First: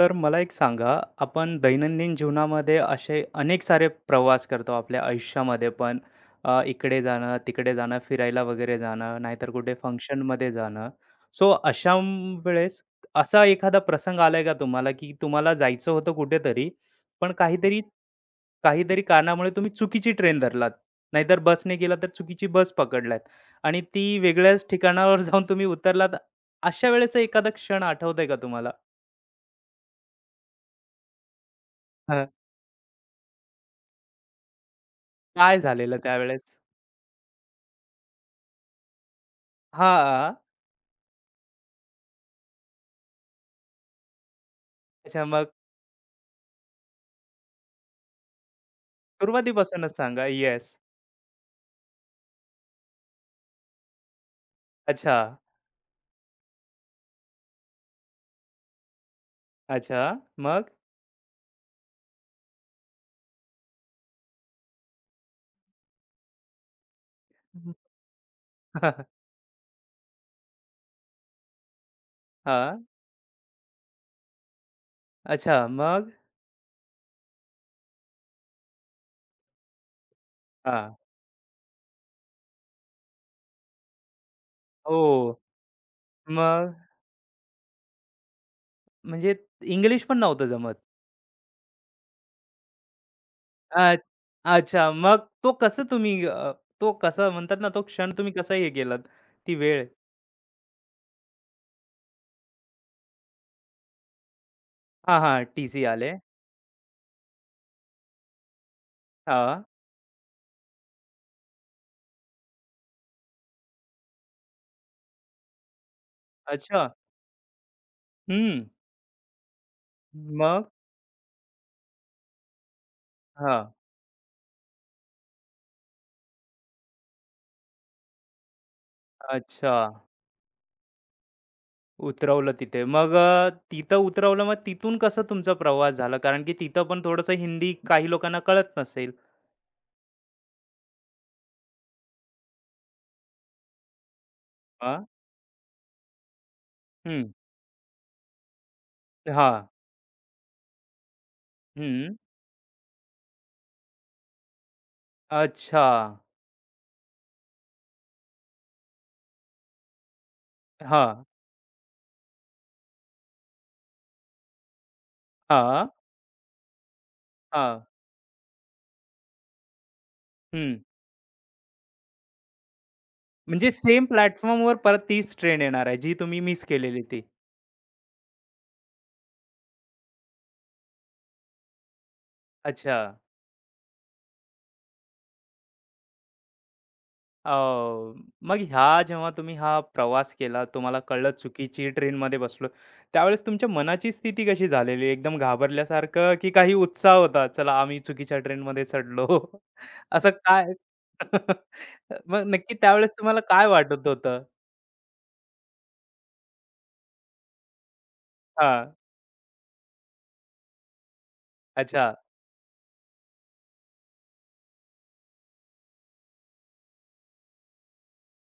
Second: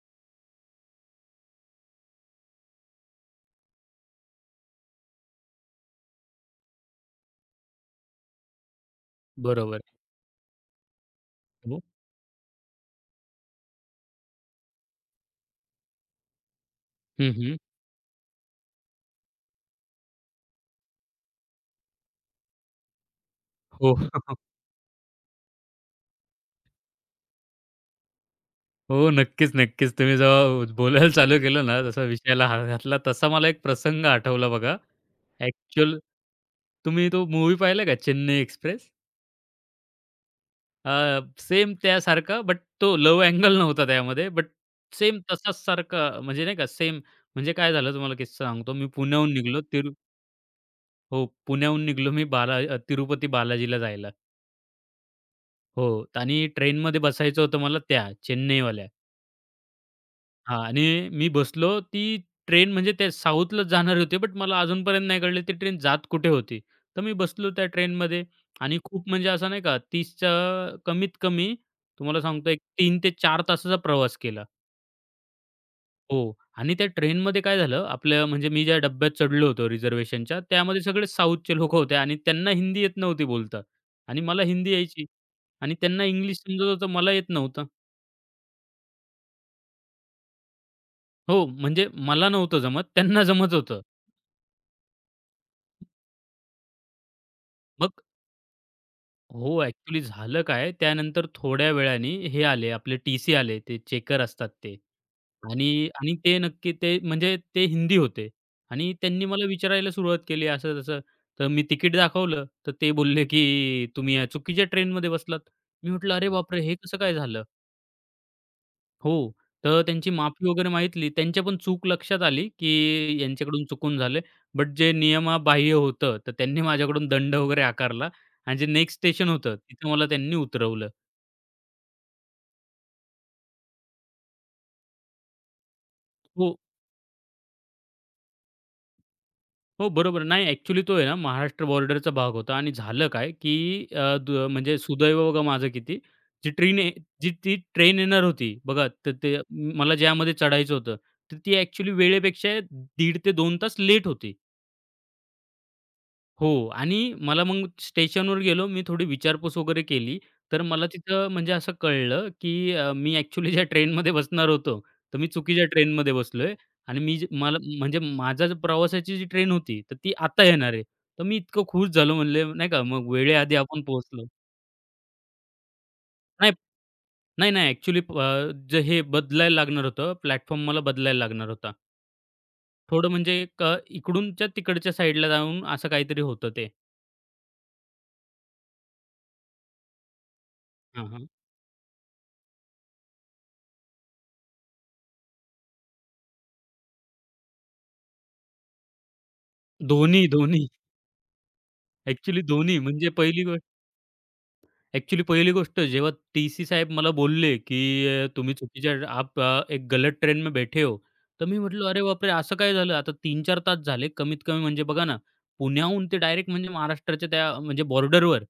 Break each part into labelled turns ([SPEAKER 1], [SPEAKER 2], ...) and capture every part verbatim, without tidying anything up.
[SPEAKER 1] तर मला एक सांगा, आपण दैनंदिन जीवनामध्ये असे अनेक सारे प्रवास करतो आपल्या आयुष्यामध्ये पण. अ, इकडे जाणं, तिकडे जाणं, फिरायला वगैरे जाणं, नाहीतर कुठे
[SPEAKER 2] बरोबर.
[SPEAKER 1] फंक्शनमध्ये जाणं. सो
[SPEAKER 2] आहे. हो.
[SPEAKER 1] अशा म- वेळेस असा एखादा प्रसंग आलाय का तुम्हाला, की तुम्हाला जायचं होतं कुठेतरी, पण
[SPEAKER 2] हं, हं.
[SPEAKER 1] काहीतरी काहीतरी कारणामुळे तुम्ही चुकीची ट्रेन धरलात. नाहीतर बसने गेला तर चुकीची बस पकडलात आणि
[SPEAKER 2] हो,
[SPEAKER 1] ती वेगळ्याच ठिकाणावर जाऊन तुम्ही उतरलात. अशा वेळेचा एखादा क्षण आठवतंय का तुम्हाला?
[SPEAKER 2] हो. नक्कीच, नक्कीच. तुम्ही जेव्हा बोलायला चालू केलं ना, जसा विषयाला हात घातला, तसा मला एक प्रसंग आठवला बघा.
[SPEAKER 1] काय झालेलं
[SPEAKER 2] ॲक्चुअल
[SPEAKER 1] त्यावेळेस?
[SPEAKER 2] तुम्ही तो मूव्ही पाहिला का चेन्नई एक्सप्रेस?
[SPEAKER 1] हां.
[SPEAKER 2] सेम त्यासारखा बट तो लव्ह अँगल नव्हता त्यामध्ये. बट सेम
[SPEAKER 1] अच्छा, मग
[SPEAKER 2] तसाच सारखा म्हणजे नाही का सेम म्हणजे काय झालं तुम्हाला किस्सा सांगतो. मी पुण्याहून निघालो तिरू
[SPEAKER 1] सुरुवातीपासूनच सांगा. येस.
[SPEAKER 2] हो, पुण्याहून निघालो मी बाला अ, तिरुपती बालाजीला जायला.
[SPEAKER 1] अच्छा.
[SPEAKER 2] हो आणि ट्रेनमध्ये बसायचं होतं मला त्या चेन्नईवाल्या.
[SPEAKER 1] अच्छा.
[SPEAKER 2] हां
[SPEAKER 1] मग?
[SPEAKER 2] आणि मी बसलो ती ट्रेन म्हणजे ते साऊथलाच जाणार होती, बट मला अजूनपर्यंत नाही कळलं ती ट्रेन जात कुठे होती. तर मी बसलो त्या
[SPEAKER 1] हं.
[SPEAKER 2] ट्रेनमध्ये आणि खूप म्हणजे असं नाही का 30च्या कमीत कमी तुम्हाला सांगतो एक
[SPEAKER 1] हां.
[SPEAKER 2] तीन ते चार तासाचा प्रवास केला.
[SPEAKER 1] अच्छा, मग?
[SPEAKER 2] हो आणि त्या ट्रेनमध्ये काय झालं आपल्या म्हणजे मी ज्या डब्यात चढलो होतो रिझर्व्हेशनच्या त्यामध्ये
[SPEAKER 1] हां.
[SPEAKER 2] सगळे साऊथचे लोकं होते आणि त्यांना हिंदी येत नव्हती बोलता आणि मला हिंदी यायची
[SPEAKER 1] हो.
[SPEAKER 2] आणि त्यांना इंग्लिश समजत
[SPEAKER 1] मग
[SPEAKER 2] होतं, मला येत नव्हतं.
[SPEAKER 1] म्हणजे इंग्लिश पण नव्हतं जमत.
[SPEAKER 2] हो, म्हणजे मला नव्हतं जमत, त्यांना जमत होतं.
[SPEAKER 1] अ, अच्छा, मग तो कसं तुम्ही अ, तो कसं म्हणतात ना तो
[SPEAKER 2] मग
[SPEAKER 1] क्षण तुम्ही कसा हे केलात? ती
[SPEAKER 2] हो,
[SPEAKER 1] वेळ?
[SPEAKER 2] ॲक्चुअली झालं काय, त्यानंतर थोड्या वेळाने हे आले, आपले टी-सी आले, ते चेकर असतात ते.
[SPEAKER 1] हां, हां. टी-सी
[SPEAKER 2] आणि
[SPEAKER 1] आले.
[SPEAKER 2] आणि ते नक्की ते म्हणजे ते हिंदी होते आणि त्यांनी मला
[SPEAKER 1] हां.
[SPEAKER 2] विचारायला सुरुवात केली असं-तसं. तर मी तिकीट दाखवलं, तर ते बोलले, की "तुम्ही या चुकीच्या ट्रेनमध्ये बसलात." मी म्हटलं, "अरे बापरे! हे
[SPEAKER 1] अच्छा.
[SPEAKER 2] कसं काय झालं?"
[SPEAKER 1] हं.
[SPEAKER 2] हो. तर त्यांची माफी वगैरे
[SPEAKER 1] मग?
[SPEAKER 2] मागितली. त्यांच्या पण चूक लक्षात आली, की यांच्याकडून
[SPEAKER 1] हां.
[SPEAKER 2] चुकून झालं. बट जे नियमाबाह्य होतं, तर त्यांनी माझ्याकडून दंड वगैरे आकारला आणि जे नेक्स्ट स्टेशन होतं,
[SPEAKER 1] अच्छा.
[SPEAKER 2] तिथं मला त्यांनी उतरवलं.
[SPEAKER 1] उतरवलं तिथे. मग अ, तिथं उतरवलं, मग तिथून कसं तुमचा प्रवास झाला? कारण की
[SPEAKER 2] हो,
[SPEAKER 1] तिथं पण थोडंसं हिंदी काही लोकांना कळत नसेल.
[SPEAKER 2] हो, बरोबर. नाही ॲक्चुअली तो आहे ना, महाराष्ट्र बॉर्डरचा भाग होता आणि झालं काय, की अ, द म्हणजे
[SPEAKER 1] हां.
[SPEAKER 2] सुदैव बघा माझं किती, जी ट्रेन जी
[SPEAKER 1] हं.
[SPEAKER 2] ती ट्रेन येणार होती बघा, तर ते
[SPEAKER 1] हां.
[SPEAKER 2] मला ज्यामध्ये चढायचं होतं, तर ती ॲक्चुअली
[SPEAKER 1] हं.
[SPEAKER 2] वेळेपेक्षा दीड ते दोन तास लेट होती.
[SPEAKER 1] अच्छा.
[SPEAKER 2] हो आणि मला मग स्टेशनवर गेलो. मी थोडी विचारपूस वगैरे केली. तर मला
[SPEAKER 1] हां.
[SPEAKER 2] तिथं म्हणजे असं कळलं, की अ, मी ॲक्चुअली ज्या ट्रेनमध्ये बसणार होतो, तर मी चुकीच्या
[SPEAKER 1] हां.
[SPEAKER 2] ट्रेनमध्ये बसलोय आणि मी जे मला
[SPEAKER 1] हां.
[SPEAKER 2] म्हणजे माझा जो प्रवासाची जी ट्रेन होती, तर ती आता येणार
[SPEAKER 1] हं.
[SPEAKER 2] आहे. तर मी इतकं खुश झालो म्हणले नाही का, मग वेळेआधी
[SPEAKER 1] म्हणजे
[SPEAKER 2] आपण
[SPEAKER 1] सेम
[SPEAKER 2] पोहोचलो.
[SPEAKER 1] प्लॅटफॉर्मवर परत तीच ट्रेन येणार आहे, जी तुम्ही
[SPEAKER 2] नाही,
[SPEAKER 1] मिस केलेली ती.
[SPEAKER 2] नाही, नाही ॲक्चुअली जे हे बदलायला लागणार होतं, प्लॅटफॉर्म मला बदलायला लागणार होता.
[SPEAKER 1] अच्छा.
[SPEAKER 2] थोडं म्हणजे एक अ, इकडूनच्या तिकडच्या साईडला जाऊन असं काहीतरी होतं ते.
[SPEAKER 1] अ, मग ह्या जेव्हा तुम्ही हा प्रवास केला, तुम्हाला
[SPEAKER 2] हां, हां.
[SPEAKER 1] कळलं चुकीची ट्रेनमध्ये बसलो. त्यावेळेस तुमच्या मनाची स्थिती कशी झालेली? एकदम घाबरल्यासारखं की काही उत्साह होता? चला आम्ही चुकीच्या ट्रेनमध्ये चढलो.
[SPEAKER 2] दोन्ही,
[SPEAKER 1] असं
[SPEAKER 2] दोन्ही.
[SPEAKER 1] काय? मग
[SPEAKER 2] ॲक्चुअली
[SPEAKER 1] नक्की
[SPEAKER 2] दोन्ही. म्हणजे
[SPEAKER 1] त्यावेळेस तुम्हाला
[SPEAKER 2] पहिली गोष्ट
[SPEAKER 1] काय वाटत होतं?
[SPEAKER 2] ॲक्चुअली पहिली गोष्ट जेव्हा टी-सी साहेब मला बोलले, की अ, तुम्ही
[SPEAKER 1] हां,
[SPEAKER 2] चुकीच्या आप अ, एक गलत ट्रेन में बैठे हो. तर मी म्हटलं, "अरे
[SPEAKER 1] अच्छा.
[SPEAKER 2] बापरे! असं काय झालं?" आता तीन चार तास झाले कमीत कमी म्हणजे बघा ना, पुण्याहून ते डायरेक्ट म्हणजे महाराष्ट्राच्या त्या म्हणजे बॉर्डरवर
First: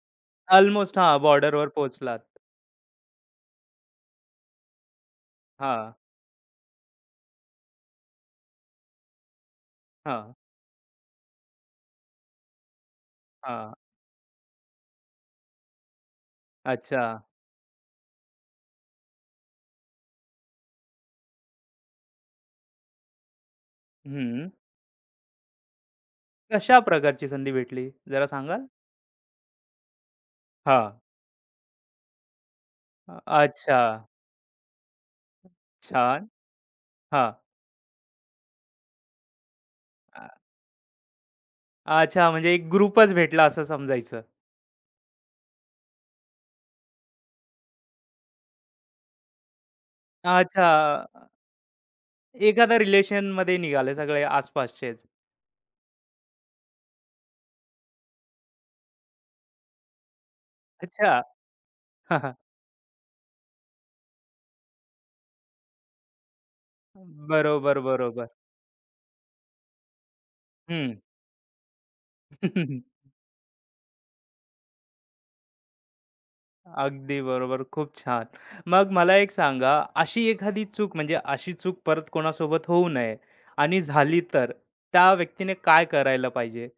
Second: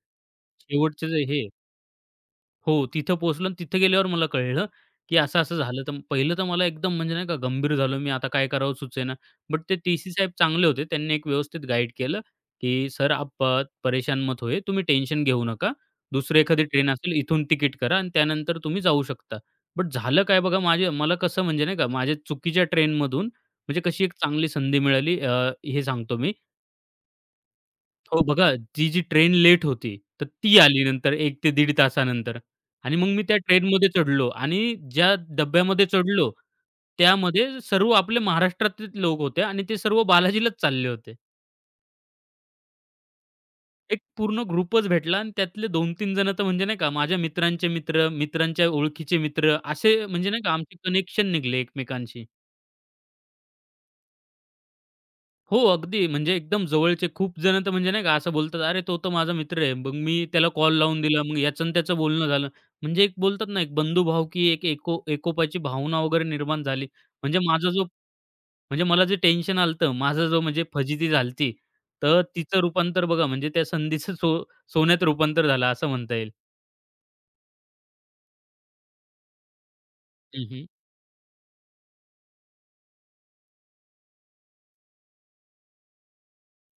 [SPEAKER 1] अल्मोस्ट
[SPEAKER 2] शेवटचे
[SPEAKER 1] हां,
[SPEAKER 2] जे हे
[SPEAKER 1] बॉर्डरवर पोहोचलात.
[SPEAKER 2] हो, तिथं पोहोचलो आणि तिथं गेल्यावर मला कळलं, की असं-असं झालं.
[SPEAKER 1] हां,
[SPEAKER 2] तर पहिलं तर मला एकदम म्हणजे नाही का गंभीर झालो मी, आता काय करावं सुचेना. बट ते टी-सी साहेब
[SPEAKER 1] हां,
[SPEAKER 2] चांगले होते. त्यांनी एक व्यवस्थित गाईड केलं, की "सर आप अ,
[SPEAKER 1] हां.
[SPEAKER 2] परेशान मत होइए. तुम्ही टेन्शन घेऊ नका. दुसरी एखादी ट्रेन
[SPEAKER 1] अच्छा.
[SPEAKER 2] असेल इथून तिकीट करा आणि त्यानंतर तुम्ही जाऊ शकता." बट झालं काय बघा, माझे मला कसं म्हणजे नाही का माझ्या चुकीच्या ट्रेनमधून म्हणजे कशी एक
[SPEAKER 1] हं.
[SPEAKER 2] चांगली संधी मिळाली अ, हे सांगतो मी.
[SPEAKER 1] कशा प्रकारची संधी भेटली?
[SPEAKER 2] हो,
[SPEAKER 1] जरा
[SPEAKER 2] बघा
[SPEAKER 1] सांगाल?
[SPEAKER 2] ती जी ट्रेन लेट होती, तर ती आली
[SPEAKER 1] हां.
[SPEAKER 2] नंतर एक ते दीड तासानंतर आणि मग मी त्या
[SPEAKER 1] अच्छा.
[SPEAKER 2] ट्रेनमध्ये चढलो आणि ज्या डब्यामध्ये
[SPEAKER 1] छान.
[SPEAKER 2] चढलो,
[SPEAKER 1] हां.
[SPEAKER 2] त्यामध्ये सर्व आपले महाराष्ट्रातलेच लोक होते आणि ते सर्व बालाजीलाच चालले होते.
[SPEAKER 1] अच्छा, म्हणजे एक ग्रुपच भेटला असं
[SPEAKER 2] एक
[SPEAKER 1] समजायचं.
[SPEAKER 2] पूर्ण ग्रुपच भेटला आणि त्यातले दोन तीन जण तर म्हणजे नाही का माझ्या मित्रांचे मित्र, मित्रांच्या ओळखीचे मित्र असे म्हणजे नाही का आमचे
[SPEAKER 1] अच्छा.
[SPEAKER 2] कनेक्शन निघले एकमेकांशी.
[SPEAKER 1] एखाद्या रिलेशनमध्ये निघाले सगळे आसपासचेच.
[SPEAKER 2] हो, अगदी. म्हणजे एकदम जवळचे खूप जण तर म्हणजे नाही का असं बोलतात, "अरे, तो तर माझा मित्र आहे." मग मी त्याला कॉल लावून
[SPEAKER 1] अच्छा.
[SPEAKER 2] दिला. मग याचं आणि त्याचं
[SPEAKER 1] हां,
[SPEAKER 2] बोलणं
[SPEAKER 1] हां.
[SPEAKER 2] झालं. म्हणजे एक बोलतात ना, एक बंधुभावकी, एक एको एकोपाची भावना वगैरे निर्माण झाली. म्हणजे माझा
[SPEAKER 1] बरोबर,
[SPEAKER 2] जो
[SPEAKER 1] बरोबर.
[SPEAKER 2] म्हणजे मला जे टेन्शन आलं होतं, माझा जो म्हणजे
[SPEAKER 1] हं.
[SPEAKER 2] फजिती झाली तर तिचं रूपांतर बघा म्हणजे त्या संधीचं सो सोन्यात रूपांतर झालं असं म्हणता येईल.
[SPEAKER 1] अगदी बरोबर. खूप छान. मग मला एक सांगा, अशी
[SPEAKER 2] हं,
[SPEAKER 1] एखादी
[SPEAKER 2] हं.
[SPEAKER 1] चूक म्हणजे अशी चूक परत कोणासोबत होऊ नये आणि झाली तर त्या व्यक्तीने काय करायला पाहिजे?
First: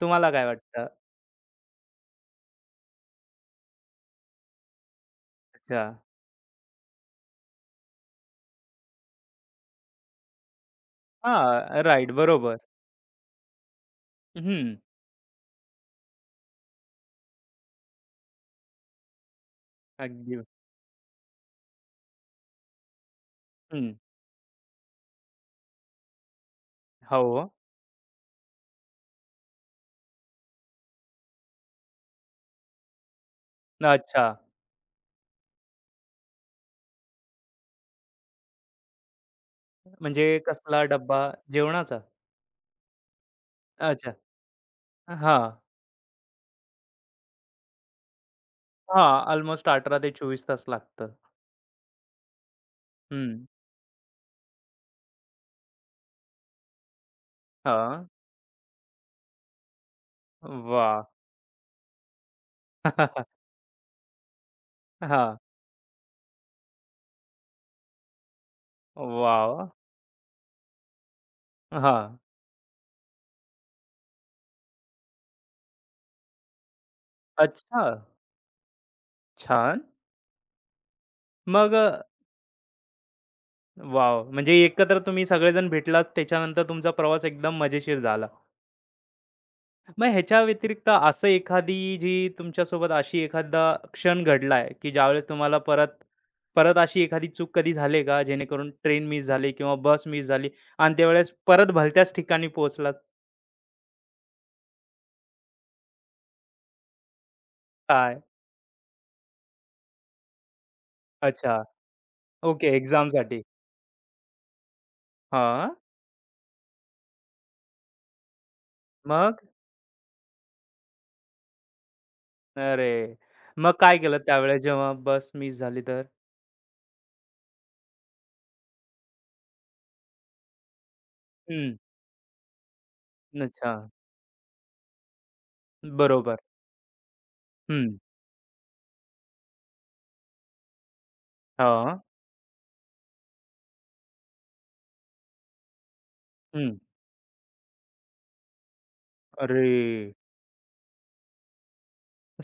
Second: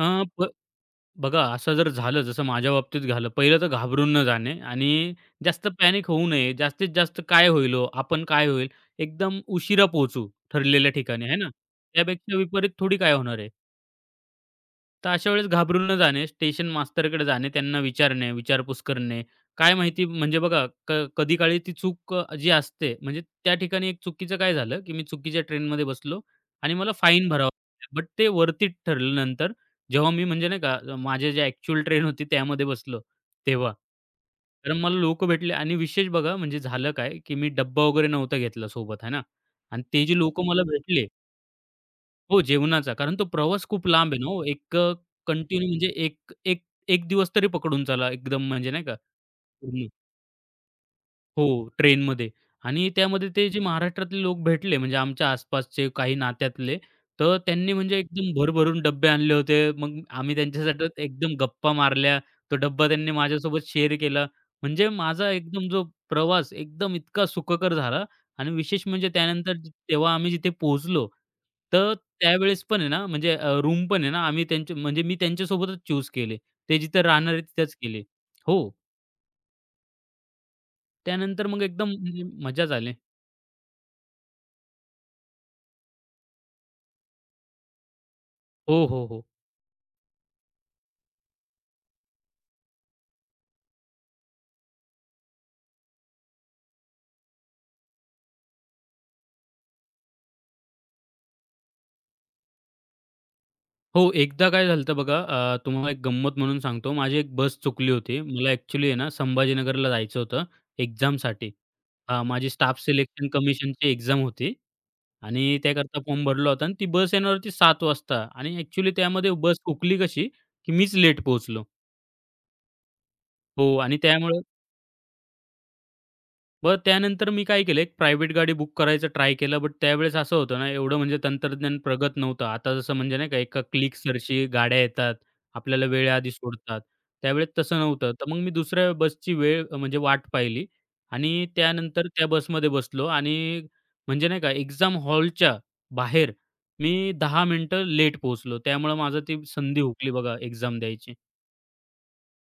[SPEAKER 1] तुम्हाला काय वाटतं?
[SPEAKER 2] बघा, असं जर झालं, जसं माझ्या बाबतीत झालं, पहिलं तर घाबरून न जाणे आणि जास्त
[SPEAKER 1] अच्छा.
[SPEAKER 2] पॅनिक होऊ नये. जास्तीत जास्त काय होईल हो, आपण काय होईल, एकदम उशिरा पोहोचू ठरलेल्या ठिकाणी, आहे ना?
[SPEAKER 1] हां, राइट.
[SPEAKER 2] त्यापेक्षा
[SPEAKER 1] बरोबर.
[SPEAKER 2] विपरीत थोडी काय होणार आहे.
[SPEAKER 1] हं.
[SPEAKER 2] तर अशा वेळेस घाबरून न जाणे, स्टेशन मास्तरकडे जाणे, त्यांना विचारणे, विचारपूस करणे. काय माहिती
[SPEAKER 1] अगदी.
[SPEAKER 2] म्हणजे बघा क कधी काळी ती चूक अ, जी असते म्हणजे त्या ठिकाणी
[SPEAKER 1] हं.
[SPEAKER 2] एक चुकीचं काय झालं, की मी चुकीच्या ट्रेनमध्ये बसलो आणि मला फाईन
[SPEAKER 1] हो.
[SPEAKER 2] भरावा लागला. बट ते वर्थ ठरलं नंतर जेव्हा मी म्हणजे नाही का माझ्या ज्या ॲक्चुअल ट्रेन होती त्यामध्ये बसलो तेव्हा.
[SPEAKER 1] अच्छा.
[SPEAKER 2] कारण मला लोकं भेटले आणि विशेष बघा म्हणजे झालं काय, की मी डब्बा वगैरे नव्हता घेतला सोबत, आहे ना? आणि ते जे
[SPEAKER 1] म्हणजे
[SPEAKER 2] लोकं मला
[SPEAKER 1] कसला
[SPEAKER 2] भेटले
[SPEAKER 1] डब्बा? जेवणाचा?
[SPEAKER 2] हो, जेवणाचा. कारण तो प्रवास खूप
[SPEAKER 1] अच्छा.
[SPEAKER 2] लांब आहे ना हो. एक अ,
[SPEAKER 1] हां,
[SPEAKER 2] कंटिन्यू म्हणजे एक एक एक दिवस तरी पकडून चला एकदम म्हणजे नाही का
[SPEAKER 1] हां. अल्मोस्ट
[SPEAKER 2] पूर्ण.
[SPEAKER 1] अठरा ते चोवीस तास लागतं.
[SPEAKER 2] हो, ट्रेनमध्ये आणि त्यामध्ये
[SPEAKER 1] हं.
[SPEAKER 2] ते जे हं. महाराष्ट्रातले लोक भेटले म्हणजे आमच्या आसपासचे काही नात्यातले, तर त्यांनी म्हणजे
[SPEAKER 1] हां.
[SPEAKER 2] एकदम भरभरून डब्बे आणले होते. मग आम्ही त्यांच्यासाठी
[SPEAKER 1] वाह!
[SPEAKER 2] एकदम गप्पा मारल्या. तो डब्बा त्यांनी माझ्यासोबत शेअर केला. म्हणजे माझा
[SPEAKER 1] हां.
[SPEAKER 2] एकदम जो प्रवास एकदम इतका सुखकर झाला आणि विशेष म्हणजे त्यानंतर
[SPEAKER 1] वॉव!
[SPEAKER 2] जे- तेव्हा आम्ही जिथे पोहोचलो, तर
[SPEAKER 1] हां.
[SPEAKER 2] त्यावेळेस पण आहे ना म्हणजे रूम पण आहे ना आम्ही त्यांच्या म्हणजे मी त्यांच्यासोबतच चूज केले. ते जिथे राहणार आहे तिथेच
[SPEAKER 1] अच्छा.
[SPEAKER 2] केले. हो,
[SPEAKER 1] छान.
[SPEAKER 2] त्यानंतर मग
[SPEAKER 1] मग
[SPEAKER 2] एकदम
[SPEAKER 1] अ,
[SPEAKER 2] म्हणजे मजा झाली.
[SPEAKER 1] वॉव! म्हणजे एकत्र तुम्ही सगळेजण भेटलात त्याच्यानंतर तुमचा प्रवास एकदम मजेशीर झाला.
[SPEAKER 2] हो, हो, हो.
[SPEAKER 1] मग ह्याच्या व्यतिरिक्त असं एखादी जी तुमच्यासोबत अशी एखादा क्षण घडलाय, की ज्यावेळेस तुम्हाला परत परत अशी एखादी चूक कधी झाली का? जेणेकरून ट्रेन मिस झाली किंवा बस मिस झाली आणि त्यावेळेस परत भलत्याच ठिकाणी पोहोचलात.
[SPEAKER 2] हो, एकदा काय झालं होतं बघा अ, तुम्हाला एक गंमत म्हणून सांगतो. माझी एक बस चुकली
[SPEAKER 1] काय?
[SPEAKER 2] होती. मला ॲक्चुअली आहे ना संभाजीनगरला जायचं होतं एक्झामसाठी.
[SPEAKER 1] अच्छा.
[SPEAKER 2] अ, माझी
[SPEAKER 1] ओके,
[SPEAKER 2] स्टाफ सिलेक्शन
[SPEAKER 1] एक्झामसाठी.
[SPEAKER 2] कमिशनची एक्झाम होती आणि
[SPEAKER 1] हां.
[SPEAKER 2] त्याकरता फॉर्म भरला होता आणि ती बस येणार होती सात वाजता आणि ॲक्चुअली त्यामध्ये
[SPEAKER 1] मग?
[SPEAKER 2] बस हुकली कशी, की मीच लेट पोहोचलो.
[SPEAKER 1] अरे!
[SPEAKER 2] हो
[SPEAKER 1] मग
[SPEAKER 2] आणि
[SPEAKER 1] काय केलं
[SPEAKER 2] त्यामुळे
[SPEAKER 1] त्यावेळेस जेव्हा बस मिस झाली तर?
[SPEAKER 2] मग त्यानंतर मी काय केलं, एक प्रायव्हेट गाडी बुक करायचं ट्राय केलं, बट त्यावेळेस असं होतं ना, एवढं म्हणजे
[SPEAKER 1] हं.
[SPEAKER 2] तंत्रज्ञान प्रगत नव्हतं. आता जसं म्हणजे नाही का, एका
[SPEAKER 1] अच्छा.
[SPEAKER 2] क्लिक सरशी गाड्या येतात, आपल्याला वेळेआधी
[SPEAKER 1] बरोबर.
[SPEAKER 2] सोडतात. त्यावेळेस तसं
[SPEAKER 1] हं.
[SPEAKER 2] नव्हतं. तर मग मी दुसऱ्या बसची वेळ अ, म्हणजे वाट पाहिली आणि
[SPEAKER 1] हां.
[SPEAKER 2] त्यानंतर त्या बसमध्ये बसलो आणि म्हणजे नाही का, एक्झाम हॉलच्या बाहेर
[SPEAKER 1] हं.
[SPEAKER 2] मी दहा मिनिटं लेट पोहोचलो. त्यामुळं माझं ती
[SPEAKER 1] अरे!
[SPEAKER 2] संधी हुकली बघा एक्झाम द्यायची.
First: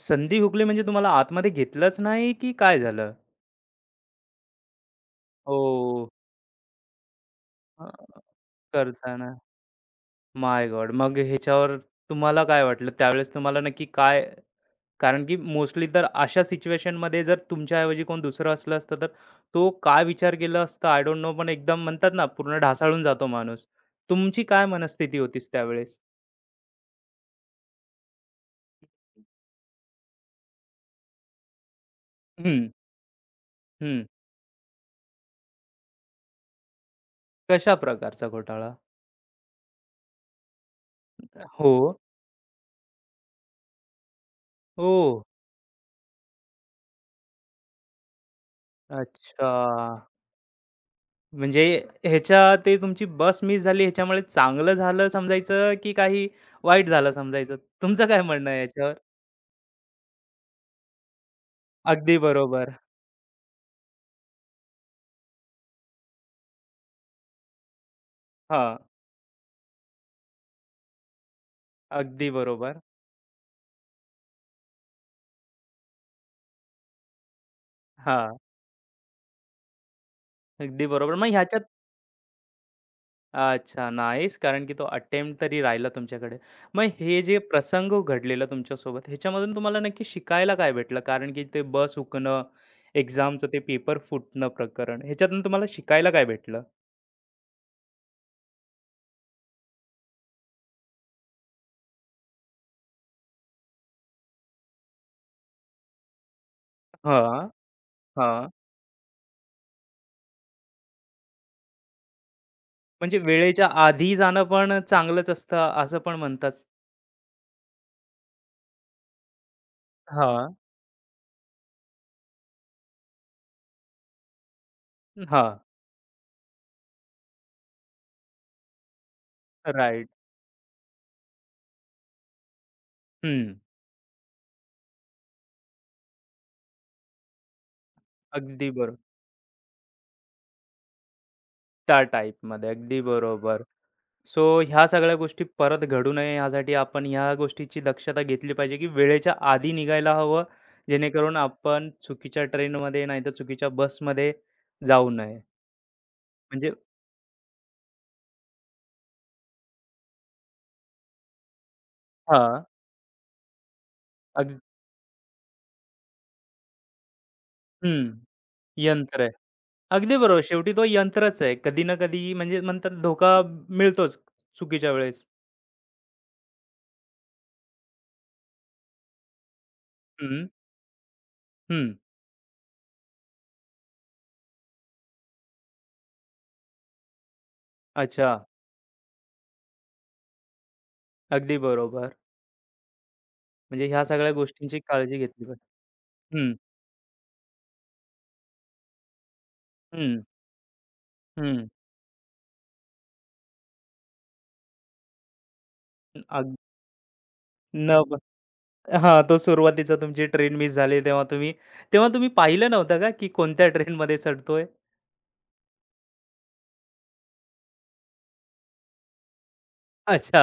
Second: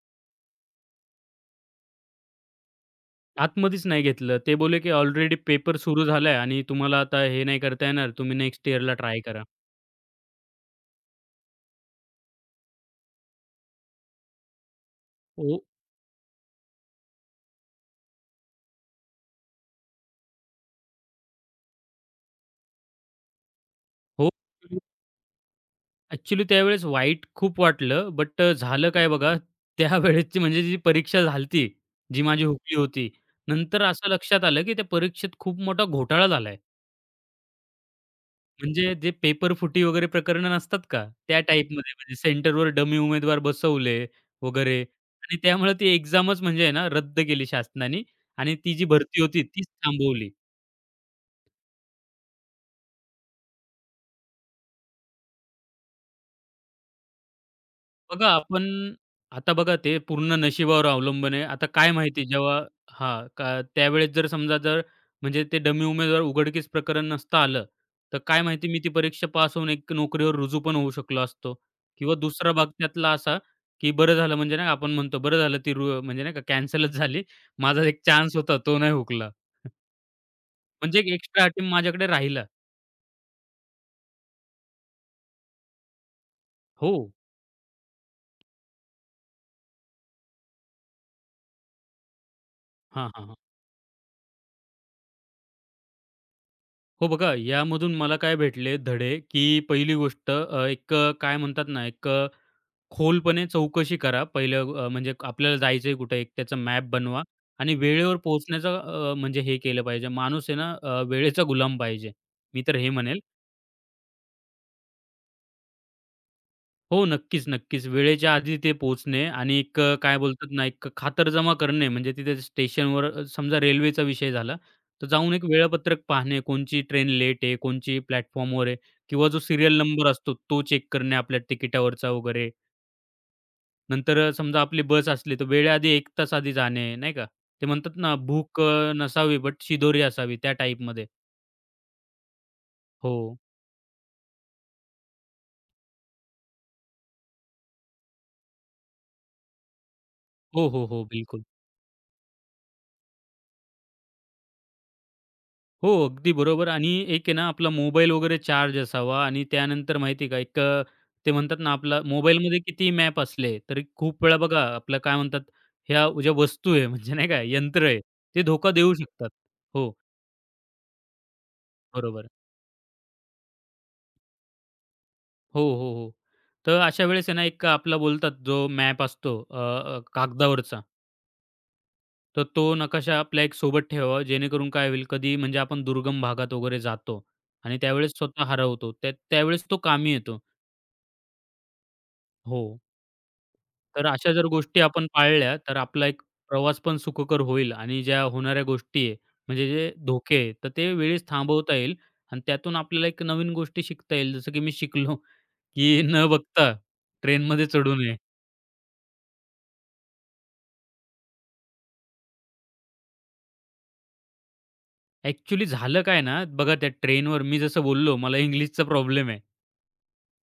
[SPEAKER 1] संधी हुकली म्हणजे तुम्हाला आतमध्ये घेतलंच नाही की काय झालं?
[SPEAKER 2] आतमध्येच नाही घेतलं. ते बोलले, की ऑलरेडी पेपर सुरू
[SPEAKER 1] ओह!
[SPEAKER 2] झालाय आणि तुम्हाला आता हे नाही
[SPEAKER 1] अ,
[SPEAKER 2] करता येणार. तुम्ही नेक्स्ट इयरला ट्राय
[SPEAKER 1] करताना.
[SPEAKER 2] करा.
[SPEAKER 1] My God! मग ह्याच्यावर तुम्हाला काय वाटलं? त्यावेळेस तुम्हाला नक्की काय, कारण की
[SPEAKER 2] हो,
[SPEAKER 1] मोस्टली तर अशा सिच्युएशनमध्ये जर तुमच्याऐवजी कोण दुसरं असलं असतं, तर तो काय विचार केला असता, आय डोंट नो, पण एकदम म्हणतात ना, पूर्ण ढासाळून जातो माणूस.
[SPEAKER 2] हो.
[SPEAKER 1] तुमची काय मनस्थिती होतीस त्यावेळेस?
[SPEAKER 2] ॲक्चुअली त्यावेळेस वाईट खूप वाटलं. बट अ, झालं काय बघा, त्यावेळेसची म्हणजे जी परीक्षा झाली जी माझी
[SPEAKER 1] हं,
[SPEAKER 2] हुकली होती. नंतर
[SPEAKER 1] हं.
[SPEAKER 2] असं लक्षात आलं, की त्या परीक्षेत खूप मोठा घोटाळा झालाय.
[SPEAKER 1] कशा प्रकारचा घोटाळा?
[SPEAKER 2] म्हणजे जे पेपर फुटी वगैरे प्रकरणं नसतात का, त्या टाईपमध्ये
[SPEAKER 1] हो.
[SPEAKER 2] म्हणजे सेंटरवर डमी उमेदवार बसवले वगैरे
[SPEAKER 1] ओह!
[SPEAKER 2] आणि त्यामुळे ती एक्झामच म्हणजे आहे ना रद्द केली शासनाने आणि ती जी भरती होती
[SPEAKER 1] अच्छा.
[SPEAKER 2] तीच थांबवली.
[SPEAKER 1] म्हणजे ह्याच्या ते तुमची बस मिस झाली ह्याच्यामुळे चांगलं झालं समजायचं, की काही वाईट झालं समजायचं? तुमचं काय
[SPEAKER 2] बघा
[SPEAKER 1] म्हणणं आहे
[SPEAKER 2] आपण
[SPEAKER 1] याच्यावर?
[SPEAKER 2] आता बघा ते पूर्ण नशिबावर अवलंबून आहे. आता काय
[SPEAKER 1] अगदी
[SPEAKER 2] माहिती जेव्हा
[SPEAKER 1] बरोबर.
[SPEAKER 2] हां, का त्यावेळेस जर समजा जर म्हणजे ते डमी उमेदवार उघडकीस प्रकरण नसतं आलं, तर काय माहिती
[SPEAKER 1] हां,
[SPEAKER 2] मी ती परीक्षा पास होऊन एक नोकरीवर रुजू पण होऊ शकलो असतो किंवा
[SPEAKER 1] अगदी
[SPEAKER 2] दुसरा भाग
[SPEAKER 1] बरोबर.
[SPEAKER 2] त्यातला असा, की बरं झालं म्हणजे नाही का आपण म्हणतो बरं झालं ती रु म्हणजे नाही का कॅन्सलच झाली. माझा एक
[SPEAKER 1] हां,
[SPEAKER 2] चान्स होता तो नाही हुकला.
[SPEAKER 1] अगदी
[SPEAKER 2] म्हणजे एक
[SPEAKER 1] बरोबर. मग
[SPEAKER 2] एक्स्ट्रा
[SPEAKER 1] ह्याच्यात
[SPEAKER 2] अटेम्प्ट माझ्याकडे राहिला.
[SPEAKER 1] अच्छा, नाईस, कारण की तो अटेम्प्ट तरी राहिला तुमच्याकडे. मग
[SPEAKER 2] हो.
[SPEAKER 1] हे जे प्रसंग घडलेला तुमच्यासोबत ह्याच्यामधून तुम्हाला नक्की शिकायला काय भेटलं? कारण की ते बस हुकणं,
[SPEAKER 2] हां, हां, हां.
[SPEAKER 1] एक्झामचं ते पेपर फुटणं प्रकरण ह्याच्यातून तुम्हाला शिकायला काय भेटलं?
[SPEAKER 2] हो बघा, यामधून मला काय भेटले धडे, की पहिली गोष्ट अ, एक अ, काय म्हणतात ना, एक अ, खोलपणे चौकशी करा. पहिलं अ, म्हणजे आपल्याला जायचंय कुठे, एक त्याचा मॅप बनवा
[SPEAKER 1] हां,
[SPEAKER 2] आणि वेळेवर
[SPEAKER 1] हां.
[SPEAKER 2] पोहोचण्याचा अ, म्हणजे हे केलं पाहिजे. माणूस आहे ना अ, वेळेचा गुलाम पाहिजे. मी तर हे
[SPEAKER 1] म्हणजे
[SPEAKER 2] म्हणेल.
[SPEAKER 1] वेळेच्या आधी जाणं पण चांगलंच असतं असं पण म्हणतात.
[SPEAKER 2] हो, नक्कीच, नक्कीच. वेळेच्या आधी तिथे पोहोचणे आणि एक अ, काय बोलतात
[SPEAKER 1] हां,
[SPEAKER 2] ना, एक खातरजमा करणे म्हणजे तिथे स्टेशनवर अ, समजा रेल्वेचा विषय झाला, तर जाऊन एक
[SPEAKER 1] हां,
[SPEAKER 2] वेळापत्रक पाहणे, कोणची ट्रेन लेट आहे, कोणची प्लॅटफॉर्मवर आहे किंवा जो सीरियल
[SPEAKER 1] राइट.
[SPEAKER 2] नंबर असतो तो चेक करणे आपल्या तिकिटावरचा वगैरे.
[SPEAKER 1] हं,
[SPEAKER 2] नंतर अ, समजा आपली बस असली, तर वेळेआधी एक तास आधी जाणे, नाही का? ते म्हणतात ना, भूक
[SPEAKER 1] अगदी
[SPEAKER 2] अ,
[SPEAKER 1] बरोबर.
[SPEAKER 2] नसावी बट शिदोरी असावी त्या टाईपमध्ये.
[SPEAKER 1] त्या टाईपमध्ये अगदी
[SPEAKER 2] हो.
[SPEAKER 1] बरोबर. सो ह्या सगळ्या गोष्टी परत घडू नये यासाठी आपण ह्या गोष्टीची दक्षता घेतली पाहिजे, की वेळेच्या आधी निघायला हवं,
[SPEAKER 2] हो, हो, हो.
[SPEAKER 1] जेणेकरून
[SPEAKER 2] बिलकुल.
[SPEAKER 1] आपण चुकीच्या ट्रेनमध्ये नाहीतर चुकीच्या बसमध्ये जाऊ नये.
[SPEAKER 2] हो, अगदी बरोबर
[SPEAKER 1] म्हणजे
[SPEAKER 2] आणि एक आहे ना आपला मोबाईल वगैरे चार्ज असावा आणि त्यानंतर माहिती आहे का एक अ, ते म्हणतात ना आपला मोबाईलमध्ये
[SPEAKER 1] हां,
[SPEAKER 2] किती मॅप असले तरी खूप वेळा
[SPEAKER 1] अग
[SPEAKER 2] बघा आपलं काय म्हणतात ह्या ज्या वस्तू आहे म्हणजे नाही का यंत्र आहे
[SPEAKER 1] हं,
[SPEAKER 2] ते धोका देऊ
[SPEAKER 1] यंत्र
[SPEAKER 2] शकतात.
[SPEAKER 1] आहे.
[SPEAKER 2] हो,
[SPEAKER 1] अगदी बरोबर. शेवटी तो यंत्रच आहे. कधी ना कधी
[SPEAKER 2] बरोबर.
[SPEAKER 1] म्हणजे म्हणतात धोका मिळतोच चुकीच्या वेळेस.
[SPEAKER 2] हो, हो, हो. तर अशा वेळेस आहे ना एक आपला बोलतात जो मॅप असतो अ, अ,
[SPEAKER 1] हं.
[SPEAKER 2] कागदावरचा
[SPEAKER 1] हं.
[SPEAKER 2] तर तो नकाशा आपल्या एक सोबत ठेवावा जेणेकरून काय होईल कधी म्हणजे आपण दुर्गम भागात वगैरे जातो आणि त्यावेळेस
[SPEAKER 1] अच्छा.
[SPEAKER 2] स्वतः हरवतो त्या त्यावेळेस तो कामी येतो.
[SPEAKER 1] अगदी बरोबर.
[SPEAKER 2] हो.
[SPEAKER 1] म्हणजे ह्या
[SPEAKER 2] तर
[SPEAKER 1] सगळ्या
[SPEAKER 2] अशा जर
[SPEAKER 1] गोष्टींची
[SPEAKER 2] गोष्टी आपण
[SPEAKER 1] काळजी घेतली
[SPEAKER 2] पाळल्या, तर
[SPEAKER 1] पाहिजे.
[SPEAKER 2] आपला एक
[SPEAKER 1] हं,
[SPEAKER 2] प्रवास पण सुखकर होईल आणि ज्या होणाऱ्या गोष्टी आहे, म्हणजे जे
[SPEAKER 1] हं,
[SPEAKER 2] धोके आहे, तर ते वेळेस
[SPEAKER 1] हं.
[SPEAKER 2] थांबवता येईल आणि त्यातून आपल्याला एक नवीन गोष्टी शिकता येईल. जसं की मी शिकलो, की न
[SPEAKER 1] अग
[SPEAKER 2] बघता ट्रेनमध्ये चढू
[SPEAKER 1] न
[SPEAKER 2] नये.
[SPEAKER 1] ब हां, तो सुरुवातीचा तुमची ट्रेन मिस झाली, तेव्हा तुम्ही तेव्हा तुम्ही पाहिलं नव्हतं का, की कोणत्या ट्रेनमध्ये चढतोय?
[SPEAKER 2] ॲक्चुअली झालं काय ना, बघा त्या ट्रेनवर मी जसं बोललो, मला इंग्लिशचा प्रॉब्लेम आहे.
[SPEAKER 1] अच्छा.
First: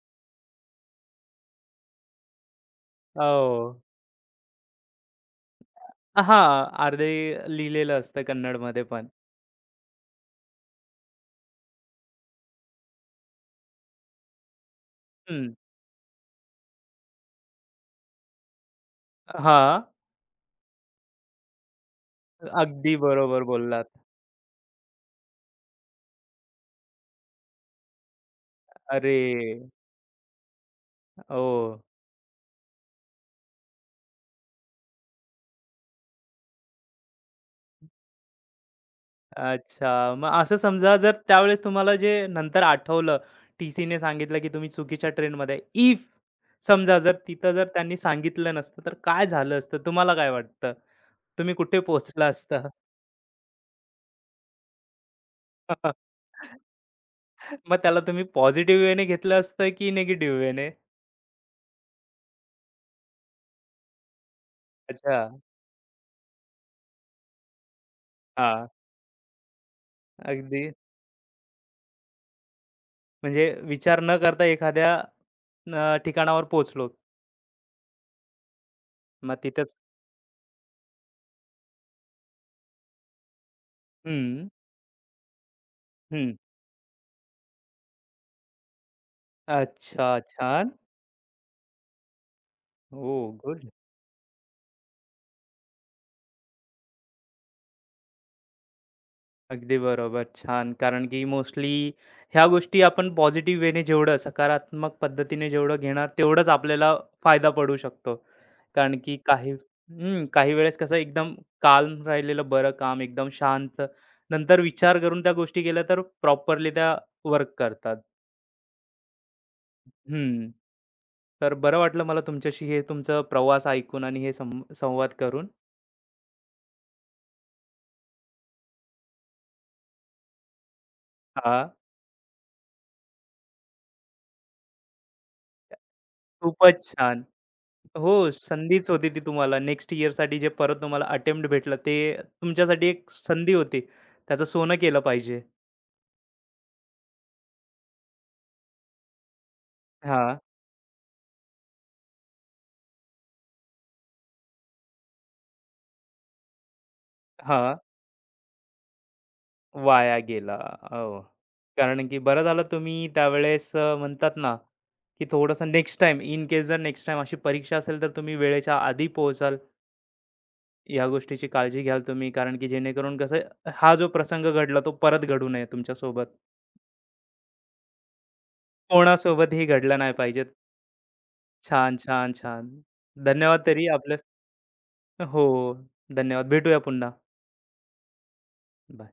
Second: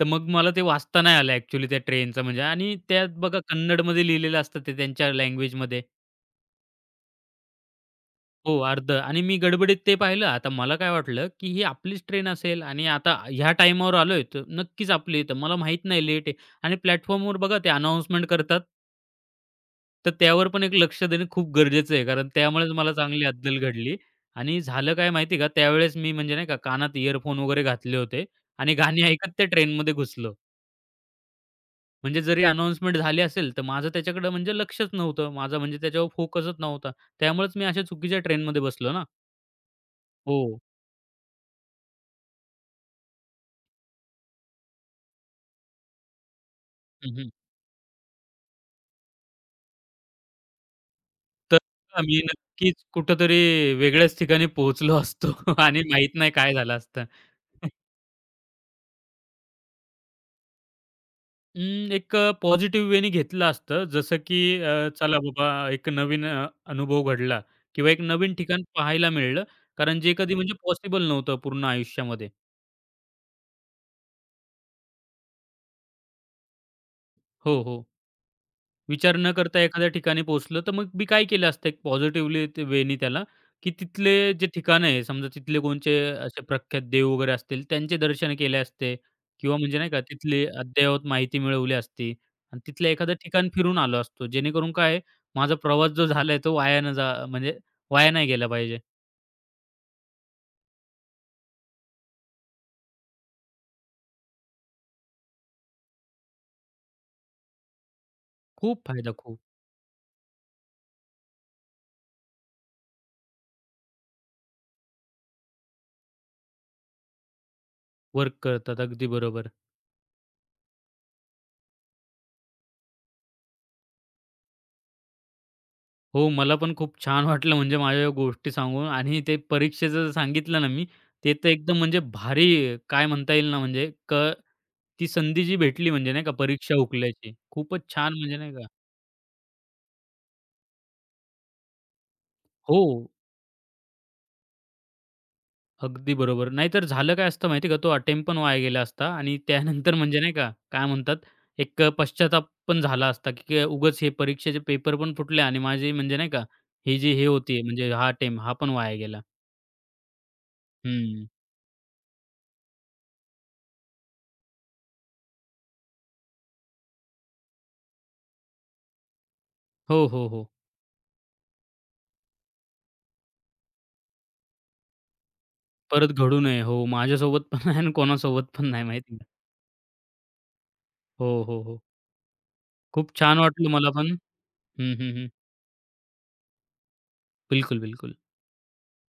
[SPEAKER 2] तर मग मला ते वाचता नाही आलं ॲक्चुअली त्या ट्रेनचं म्हणजे आणि त्यात बघा
[SPEAKER 1] हो.
[SPEAKER 2] कन्नडमध्ये लिहिलेलं असतं ते त्यांच्या लँग्वेजमध्ये.
[SPEAKER 1] हां, अर्धे लिहिलेलं असतं
[SPEAKER 2] हो,
[SPEAKER 1] कन्नडमध्ये
[SPEAKER 2] अर्धं
[SPEAKER 1] पण.
[SPEAKER 2] आणि मी गडबडीत ते पाहिलं. आता मला काय वाटलं, की ही आपलीच ट्रेन असेल आणि आता ह्या टाईमावर आलोय, तर नक्कीच आपली आहे.
[SPEAKER 1] हं.
[SPEAKER 2] मला माहीत नाही लेट आहे आणि प्लॅटफॉर्मवर बघा ते अनाउन्समेंट करतात,
[SPEAKER 1] हां.
[SPEAKER 2] तर त्यावर पण एक लक्ष देणं खूप गरजेचं आहे. कारण त्यामुळेच मला
[SPEAKER 1] अगदी
[SPEAKER 2] चांगली
[SPEAKER 1] बरोबर
[SPEAKER 2] अद्दल
[SPEAKER 1] बोललात.
[SPEAKER 2] घडली आणि झालं काय माहिती का, त्यावेळेस मी म्हणजे नाही का कानात इयरफोन वगैरे घातले होते आणि गाणी
[SPEAKER 1] अरे!
[SPEAKER 2] ऐकत त्या ट्रेनमध्ये घुसलो.
[SPEAKER 1] ओ
[SPEAKER 2] म्हणजे जरी अनाउन्समेंट झाली असेल, तर माझं त्याच्याकडे म्हणजे लक्षच नव्हतं. माझा म्हणजे त्याच्यावर फोकसच नव्हता. त्यामुळेच मी अशा चुकीच्या ट्रेनमध्ये बसलो ना.
[SPEAKER 1] अच्छा. मग
[SPEAKER 2] हो.
[SPEAKER 1] असं समजा जर त्यावेळेस तुम्हाला जे नंतर आठवलं, टीसीने सांगितलं की तुम्ही चुकीच्या ट्रेनमध्ये आहे. इफ समजा जर तिथं, जर त्यांनी सांगितलं नसतं, तर काय झालं असतं? तुम्हाला काय वाटतं? तुम्ही
[SPEAKER 2] तर
[SPEAKER 1] कुठे
[SPEAKER 2] आम्ही
[SPEAKER 1] पोहोचला असता?
[SPEAKER 2] नक्कीच कुठेतरी वेगळ्याच ठिकाणी पोहोचलो असतो आणि माहीत नाही काय झालं असतं.
[SPEAKER 1] मग त्याला तुम्ही पॉझिटिव्ह वेने घेतलं असतं की निगेटिव्ह वेने?
[SPEAKER 2] अं, एक पॉझिटिव्ह वेने घेतलं असतं. जसं की अ,
[SPEAKER 1] अच्छा.
[SPEAKER 2] चला बाबा एक नवीन अ, अनुभव घडला किंवा एक नवीन ठिकाण
[SPEAKER 1] हां.
[SPEAKER 2] पाहायला मिळालं. कारण जे कधी म्हणजे
[SPEAKER 1] अगदी,
[SPEAKER 2] पॉसिबल नव्हतं पूर्ण आयुष्यामध्ये.
[SPEAKER 1] म्हणजे विचार न करता एखाद्या अ, ठिकाणावर पोहोचलो.
[SPEAKER 2] हो, हो. विचार न
[SPEAKER 1] मग
[SPEAKER 2] करता
[SPEAKER 1] तिथेच
[SPEAKER 2] एखाद्या ठिकाणी पोहोचलं, तर मग मी काय केलं असतं एक पॉझिटिव्हली ते वेनी त्याला, की तिथले जे
[SPEAKER 1] हं,
[SPEAKER 2] ठिकाणं आहे, समजा तिथले कोणचे
[SPEAKER 1] हं.
[SPEAKER 2] असे प्रख्यात देव वगैरे असतील, त्यांचे दर्शन केले असते किंवा म्हणजे नाही का
[SPEAKER 1] अच्छा.
[SPEAKER 2] तिथली
[SPEAKER 1] छान.
[SPEAKER 2] अद्ययावत माहिती मिळवली असती आणि तिथलं एखादं
[SPEAKER 1] ओह!
[SPEAKER 2] ठिकाण
[SPEAKER 1] गुड.
[SPEAKER 2] फिरून आलो असतो. जेणेकरून काय आहे, माझा प्रवास जो झालाय तो वाया न जा म्हणजे वाया नाही गेला पाहिजे.
[SPEAKER 1] अगदी बरोबर. छान. कारण की मोस्टली ह्या गोष्टी आपण पॉझिटिव्ह वेने जेवढं सकारात्मक पद्धतीने जेवढं घेणार तेवढाच आपल्याला फायदा पडू शकतो.
[SPEAKER 2] खूप
[SPEAKER 1] कारण
[SPEAKER 2] फायदा
[SPEAKER 1] की
[SPEAKER 2] खूप.
[SPEAKER 1] काही हं, काही वेळेस कसं एकदम काल्म राहिलेलं बरं काम, एकदम शांत. नंतर विचार करून त्या गोष्टी केल्या तर प्रॉपरली त्या वर्क करतात.
[SPEAKER 2] वर्क करतात. अगदी बरोबर.
[SPEAKER 1] हं. तर बरं वाटलं मला तुमच्याशी हे तुमचा प्रवास ऐकून आणि हे सं संवाद करून.
[SPEAKER 2] हो, मला पण खूप छान वाटलं म्हणजे माझ्या या गोष्टी सांगून आणि ते परीक्षेचं जे सांगितलं ना मी, ते तर
[SPEAKER 1] हां,
[SPEAKER 2] एकदम म्हणजे भारी काय म्हणता येईल ना म्हणजे क ती संधी जी भेटली म्हणजे नाही का परीक्षा
[SPEAKER 1] खूपच छान.
[SPEAKER 2] हुकल्याची. खूपच
[SPEAKER 1] हो,
[SPEAKER 2] छान म्हणजे नाही का
[SPEAKER 1] संधीच होती ती तुम्हाला. नेक्स्ट इयरसाठी जे परत तुम्हाला अटेम्प्ट भेटलं, ते
[SPEAKER 2] हो,
[SPEAKER 1] तुमच्यासाठी एक संधी होती. त्याचं सोनं केलं पाहिजे.
[SPEAKER 2] अगदी बरोबर. नाहीतर झालं काय असतं माहिती आहे का, तो अटेम्प्ट पण वाया गेला असता आणि त्यानंतर म्हणजे नाही
[SPEAKER 1] हां,
[SPEAKER 2] का, काय म्हणतात एक पश्चाताप पण झाला असता, की काय उगाच हे परीक्षेचे पेपर पण फुटले आणि माझी म्हणजे नाही का, ही जी हे होती
[SPEAKER 1] हां.
[SPEAKER 2] म्हणजे हा अटेम्प्ट हा पण वाया गेला.
[SPEAKER 1] वाया गेला. हो.
[SPEAKER 2] हं.
[SPEAKER 1] कारण की बरं झालं तुम्ही त्यावेळेस अ, म्हणतात ना, की थोडंसं नेक्स्ट टाईम, इन केस जर नेक्स्ट टाईम अशी परीक्षा असेल, तर तुम्ही वेळेच्या आधी पोहोचाल.
[SPEAKER 2] हो, हो, हो.
[SPEAKER 1] या गोष्टीची काळजी घ्याल तुम्ही. कारण की जेणेकरून कसं हा जो प्रसंग घडला, तो परत घडू नये
[SPEAKER 2] परत
[SPEAKER 1] तुमच्यासोबत.
[SPEAKER 2] घडू नये. हो, माझ्यासोबत पण नाही आणि कोणासोबत पण नाही माहिती आहे
[SPEAKER 1] कोणासोबतही घडला नाही पाहिजे.
[SPEAKER 2] हो, हो, हो.
[SPEAKER 1] छान, छान, छान.
[SPEAKER 2] खूप छान
[SPEAKER 1] धन्यवाद
[SPEAKER 2] वाटलं
[SPEAKER 1] तरी
[SPEAKER 2] मला पण.
[SPEAKER 1] आपल्या.
[SPEAKER 2] हं, हं, हं.
[SPEAKER 1] हो. धन्यवाद. भेटूया पुन्हा.
[SPEAKER 2] बिलकुल, बिलकुल.
[SPEAKER 1] बाय.